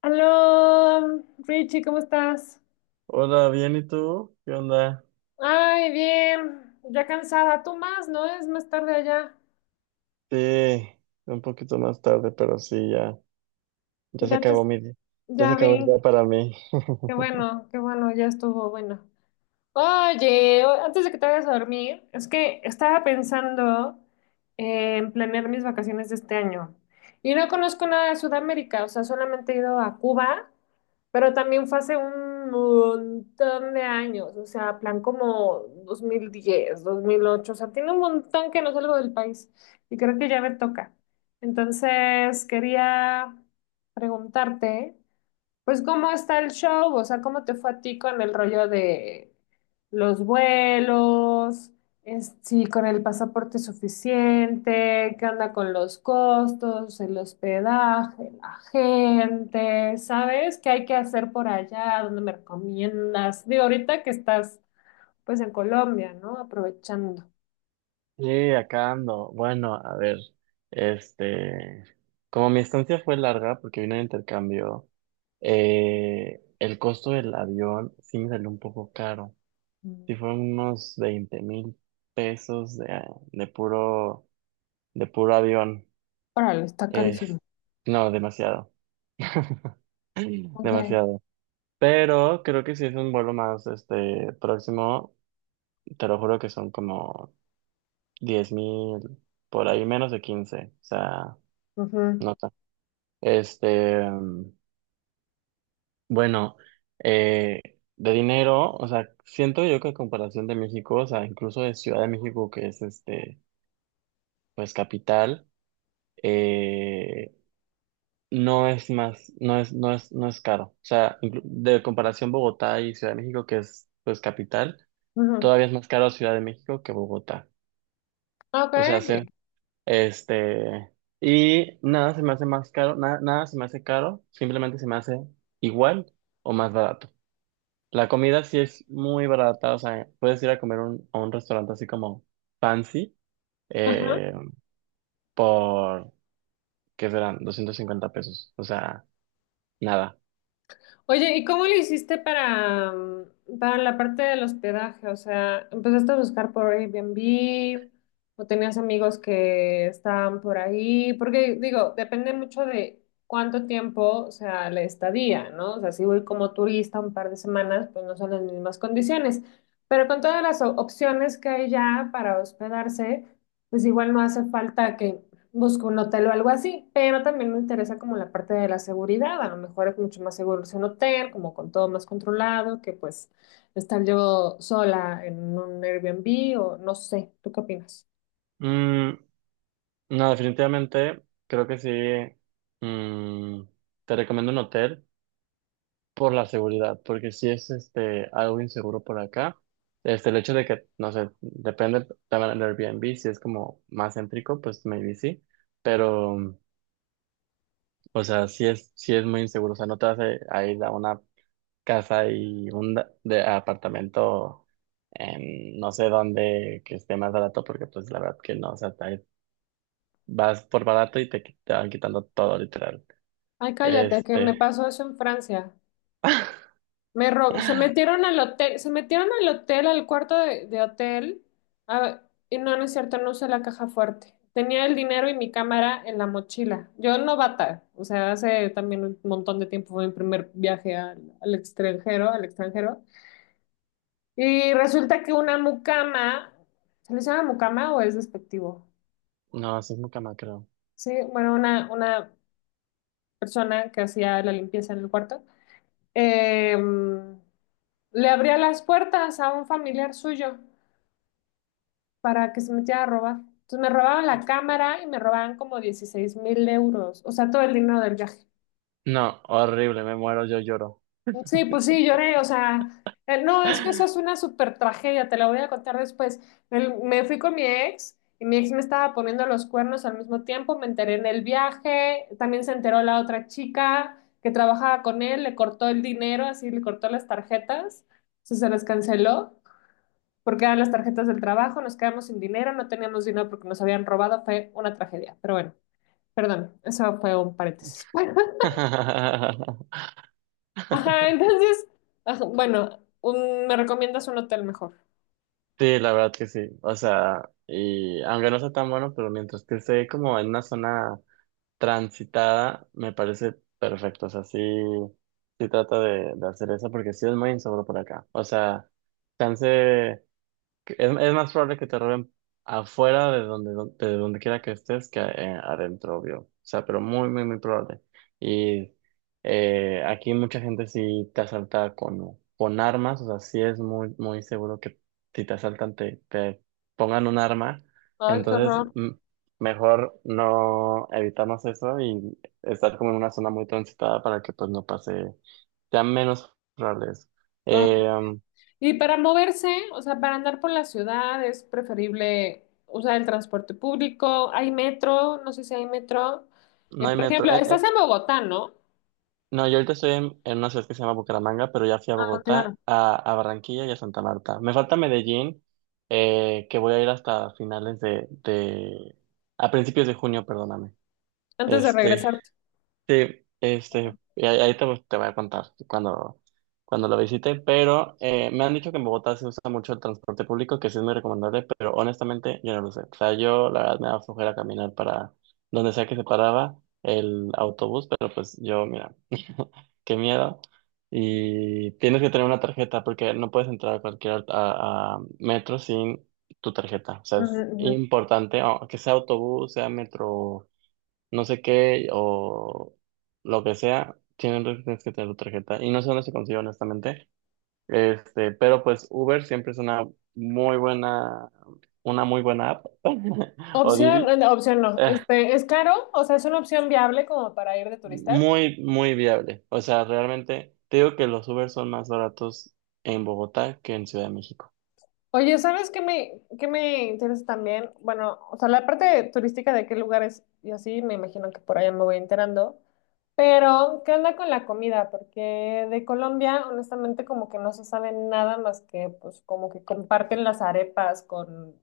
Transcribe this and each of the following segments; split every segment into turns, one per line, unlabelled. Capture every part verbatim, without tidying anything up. Aló, Richie, ¿cómo estás?
Hola, bien, ¿y tú? ¿Qué onda?
Ay, bien, ya cansada. Tú más, ¿no? Es más tarde allá.
Sí, un poquito más tarde, pero sí, ya, ya se
Ya te,
acabó mi día. Ya se
ya
acabó el
vi.
día para mí.
Qué bueno, qué bueno, ya estuvo bueno. Oye, o- antes de que te vayas a dormir, es que estaba pensando en planear mis vacaciones de este año. Y no conozco nada de Sudamérica, o sea, solamente he ido a Cuba, pero también fue hace un montón de años, o sea, plan como dos dos mil diez, dos mil ocho, o sea, tiene un montón que no salgo del país y creo que ya me toca. Entonces, quería preguntarte. Pues, ¿cómo está el show? O sea, ¿cómo te fue a ti con el rollo de los vuelos? Es- si con el pasaporte suficiente, ¿qué onda con los costos, el hospedaje, la gente? ¿Sabes qué hay que hacer por allá? ¿Dónde me recomiendas? Digo, ahorita que estás pues en Colombia, ¿no? Aprovechando.
Sí, acá ando. Bueno, a ver, este, como mi estancia fue larga porque vine de intercambio, eh, el costo del avión sí me salió un poco caro. Sí
Mm.
fueron unos veinte mil pesos de, ah, de puro, de puro avión.
Órale, está carísimo.
Es, no, demasiado.
Ok.
Demasiado. Pero creo que si es un vuelo más este próximo, te lo juro que son como diez mil, por ahí menos de quince, o sea, no
Ujú,
nota. Este, mm, bueno, eh, de dinero, o sea, siento yo que a comparación de México, o sea, incluso de Ciudad de México, que es este, pues capital, eh, no es más, no es, no es, no es caro. O sea, inclu- de comparación Bogotá y Ciudad de México, que es pues capital,
ujú.
todavía es más caro Ciudad de México que Bogotá.
Ok.
O sea, sí. Este, y nada se me hace más caro, nada, nada se me hace caro, simplemente se me hace igual o más barato. La comida sí es muy barata, o sea, puedes ir a comer un- a un restaurante así como fancy,
Ajá.
eh, por, ¿qué serán? Doscientos cincuenta pesos, o sea, nada.
Oye, ¿y cómo le hiciste para, mm, para la parte del hospedaje? O sea, ¿empezaste a buscar por Airbnb o tenías amigos que estaban por ahí? Porque digo, depende mucho de cuánto tiempo, o sea, la estadía, ¿no? O sea, si voy como turista un par de semanas, pues no son las mismas condiciones. Pero con todas las o- opciones que hay ya para hospedarse, pues igual no hace falta que busco un hotel o algo así, pero también me interesa como la parte de la seguridad, a lo mejor es mucho más seguro irse a un hotel, como con todo más controlado, que pues estar yo sola en un Airbnb o no sé, ¿tú qué opinas?
Mm, no, definitivamente creo que sí. mm, Te recomiendo un hotel, por la seguridad, porque si es este algo inseguro por acá, este el hecho de que, no sé, depende también del Airbnb, si es como más céntrico, pues maybe sí, pero, mm, o sea, si es, si es muy inseguro, o sea, no te vas a, a ir a una casa y un da- de apartamento en no sé dónde que esté más barato, porque pues la verdad que no, o sea, te- vas por barato y te, qui- te van quitando todo, literal.
Ay, cállate, que me
Este,
pasó eso en Francia. Me rob- se metieron al hotel, se metieron al hotel, al cuarto de, de hotel, a- y no, no es cierto, no usé la caja fuerte. Tenía el dinero y mi cámara en la mochila. Yo novata, o sea, hace también un montón de tiempo fue mi primer viaje al, al extranjero, al extranjero. Y resulta que una mucama, ¿se le llama mucama o es despectivo?
no, así es muy creo.
Sí, bueno, una, una persona que hacía la limpieza en el cuarto, em, le abría las puertas a un familiar suyo para que se metiera a robar. Entonces me robaban la cámara y me robaban como dieciséis mil euros, o sea, todo el dinero del viaje.
No, horrible, me muero, yo lloro.
Sí, pues sí, lloré, o sea, eh, no, es que eso es una super tragedia, te la voy a contar después. Me, me fui con mi ex y mi ex me estaba poniendo los cuernos al mismo tiempo, me enteré en el viaje, también se enteró la otra chica que trabajaba con él, le cortó el dinero, así le cortó las tarjetas, o sea, se las canceló porque eran las tarjetas del trabajo, nos quedamos sin dinero, no teníamos dinero porque nos habían robado, fue una tragedia. Pero bueno, perdón, eso fue un paréntesis. Ajá, entonces, ajá, bueno, un- me recomiendas un hotel mejor.
Sí, la verdad que sí. O sea, y aunque no sea tan bueno, pero mientras que esté como en una zona transitada, me parece perfecto. O sea, sí, sí trata de, de hacer eso porque sí es muy inseguro por acá. O sea, chance. Que Es, es más probable que te roben afuera de donde, de donde quiera que estés que eh, adentro, obvio. O sea, pero muy, muy, muy probable. Y eh, aquí mucha gente sí te asalta con, con armas, o sea, sí es muy, muy seguro que si te asaltan te, te pongan un arma.
Ay, qué
Entonces,
horror.
mm, mejor no evitarnos eso y estar como en una zona muy transitada para que pues no pase, sea menos probable eso.
Ay.
Eh, um,
Y para moverse, o sea, para andar por la ciudad es preferible usar el transporte público. Hay metro, no sé si hay metro.
no
Eh,
hay
Por
metro.
ejemplo,
eh,
estás
eh,
en Bogotá, ¿no?
No, yo ahorita estoy en, en una ciudad que se llama Bucaramanga, pero ya fui a
Ah, claro.
Bogotá, a, a Barranquilla y a Santa Marta. Me falta Medellín, eh, que voy a ir hasta finales de, de, a principios de junio, perdóname.
Antes de
Este,
regresar.
sí, este, y ahí, ahí te, te voy a contar cuando, cuando lo visite, pero eh, me han dicho que en Bogotá se usa mucho el transporte público, que sí es muy recomendable, pero honestamente yo no lo sé. O sea, yo la verdad me da flojera caminar para donde sea que se paraba el autobús, pero pues yo, mira qué miedo. Y tienes que tener una tarjeta porque no puedes entrar a cualquier a, a metro sin tu tarjeta. O sea, es importante, o que sea autobús, sea metro, no sé qué, o lo que sea, tienes, tienes que tener tu tarjeta. Y no sé dónde se consigue, honestamente. Este, pero pues Uber siempre es una muy buena, una muy buena app, o
Opción,
Didi.
eh, no, opción no. Este, es caro, o sea, es una opción viable como para ir de turista.
Muy, muy viable. O sea, realmente te digo que los Uber son más baratos en Bogotá que en Ciudad de México.
Oye, ¿sabes qué me, qué me interesa también? Bueno, o sea, la parte turística de qué lugares y así, me imagino que por allá me voy enterando. Pero, ¿qué onda con la comida? Porque de Colombia, honestamente, como que no se sabe nada más que, pues, como que comparten las arepas con,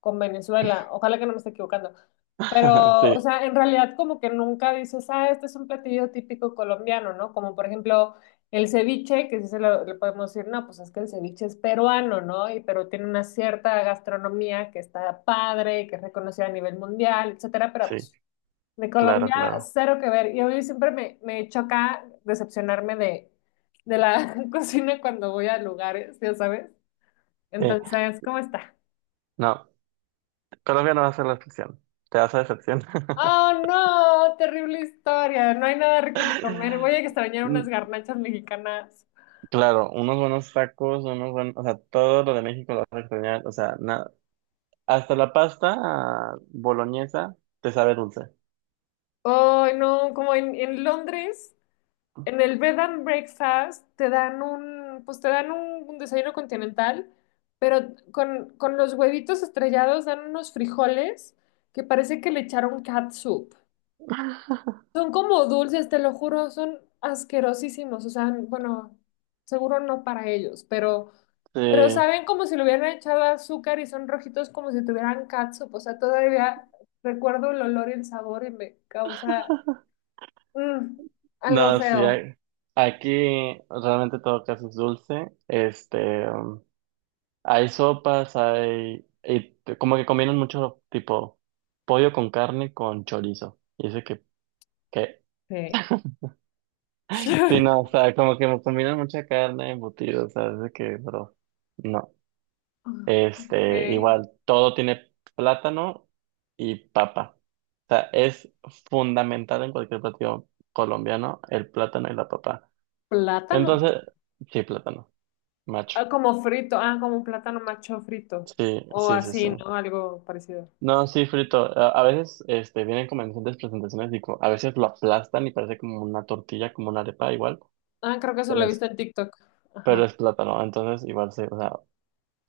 con Venezuela. Ojalá que no me esté equivocando. Pero, o
Sí,
sea, en realidad como que nunca dices, ah, este es un platillo típico colombiano, ¿no? Como por ejemplo el ceviche, que sí se lo, le podemos decir, no, pues es que el ceviche es peruano, ¿no? Y pero tiene una cierta gastronomía que está padre, que es reconocida a nivel mundial, etcétera, pero
sí,
pues de
claro,
Colombia
claro.
cero que ver. Y hoy siempre me, me choca decepcionarme de, de la cocina cuando voy a lugares, ya sabes.
Sí,
Entonces, ¿cómo está?
no, Colombia no va a ser la excepción. Te vas a decepcionar.
Oh, no, terrible historia. No hay nada rico que comer. Voy a extrañar unas
Mm,
garnachas mexicanas.
claro, unos buenos tacos, unos buenos, o sea, todo lo de México lo vas a extrañar. O sea, nada, hasta la pasta boloñesa te sabe dulce.
Oh, no, como en, en Londres, en el bed and breakfast te dan un, pues te dan un, un desayuno continental, pero con, con los huevitos estrellados dan unos frijoles que parece que le echaron catsup. Son como dulces, te lo juro, son asquerosísimos. O sea, bueno, seguro no para ellos, pero,
Sí,
pero saben como si le hubieran echado azúcar y son rojitos como si tuvieran catsup. O sea, todavía recuerdo el olor y el sabor y me causa mm, algo
no, sí,
feo.
a- aquí realmente todo casi es dulce. Este. Hay sopas, hay, y te- como que combinan mucho tipo pollo con carne con chorizo. Y dice que, que,
Sí.
sí, no, o sea, como que me combinan mucha carne embutido, o sea, dice que, bro, no.
Ok.
Este, igual, todo tiene plátano y papa. O sea, es fundamental en cualquier platillo colombiano el plátano y la papa.
Plátano.
Entonces, sí, plátano, macho.
Ah, como frito, ah, como un plátano macho frito.
Sí,
O
sí, sí, sí.
así, ¿no? Algo parecido.
No, sí, frito. A, a veces este, vienen como en diferentes presentaciones y co- a veces lo aplastan y parece como una tortilla, como una arepa igual.
Ah, creo que eso lo
Pero
he
es,
visto en TikTok. Ajá.
pero es plátano, entonces igual sí. O sea,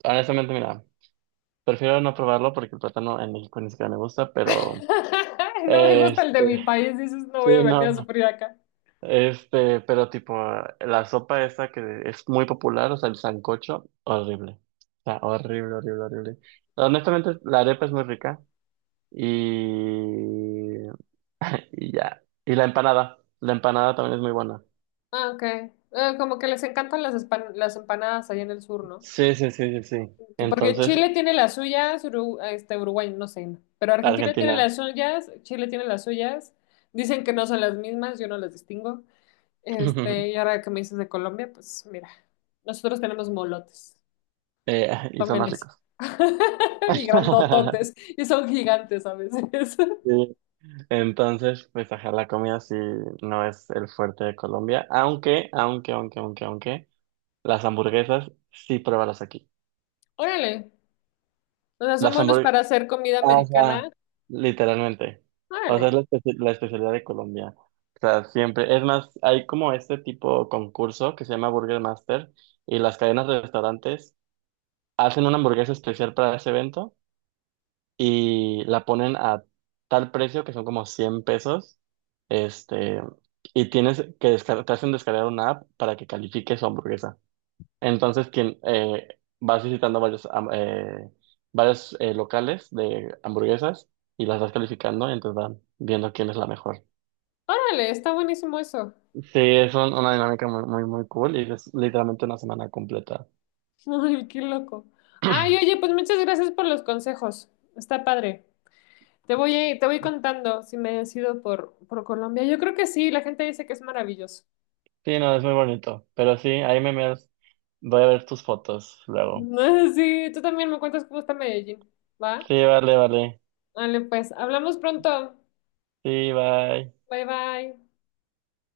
honestamente, mira, prefiero no probarlo porque el plátano en México ni siquiera me gusta, pero
No me gusta el de
este,
mi país, dices, no voy a
sí,
venir a
no.
sufrir acá.
Este, pero tipo, la sopa esa que es muy popular, o sea, el sancocho, horrible. O sea, horrible, horrible, horrible. Honestamente, la arepa es muy rica y y ya. Y la empanada. La empanada también es muy buena.
Ah, ok. Eh, como que les encantan las, espan- las empanadas allá en el sur, ¿no?
Sí, sí, sí, sí, sí.
Que porque
Entonces,
Chile tiene las suyas, Uru- este, Uruguay, no sé, no, pero Argentina tiene
Argentina
las suyas, Chile tiene las suyas, dicen que no son las mismas, yo no las distingo. Este, y ahora que me dices de Colombia, pues mira, nosotros tenemos molotes,
eh, y son
tomen
más
eso.
ricos.
Y grandototes, y son gigantes a veces.
Sí. Entonces, pues ajá, la comida sí no es el fuerte de Colombia. Aunque, aunque, aunque, aunque, aunque, las hamburguesas sí pruébalas aquí.
Órale. O sea, son
Las
buenos
hamburguesas.
para hacer comida
Ah,
americana.
ajá, literalmente. O sea, es
Órale,
la, espe- la especialidad de Colombia. O sea, siempre. Es más, hay como este tipo de concurso que se llama Burger Master y las cadenas de restaurantes hacen una hamburguesa especial para ese evento y la ponen a tal precio que son como cien pesos. Este, y tienes que descargar, te hacen descargar una app para que califique su hamburguesa. Entonces, quien eh, vas visitando varios, am- eh, varios, eh, locales de hamburguesas y las vas calificando, entonces van viendo quién es la mejor.
órale, está buenísimo eso.
Sí, es un- una dinámica muy, muy, muy cool y es literalmente una semana completa.
Ay, qué loco. Ay, oye, pues muchas gracias por los consejos. Está padre. Te voy, a- te voy contando si me decido por, por Colombia. Yo creo que sí, la gente dice que es maravilloso.
Sí, no, es muy bonito. Pero sí, ahí me miras. Voy a ver tus fotos luego.
Sí, tú también me cuentas cómo está Medellín, ¿va?
Sí, vale, vale.
Vale, pues, hablamos pronto.
Sí, bye.
Bye, bye.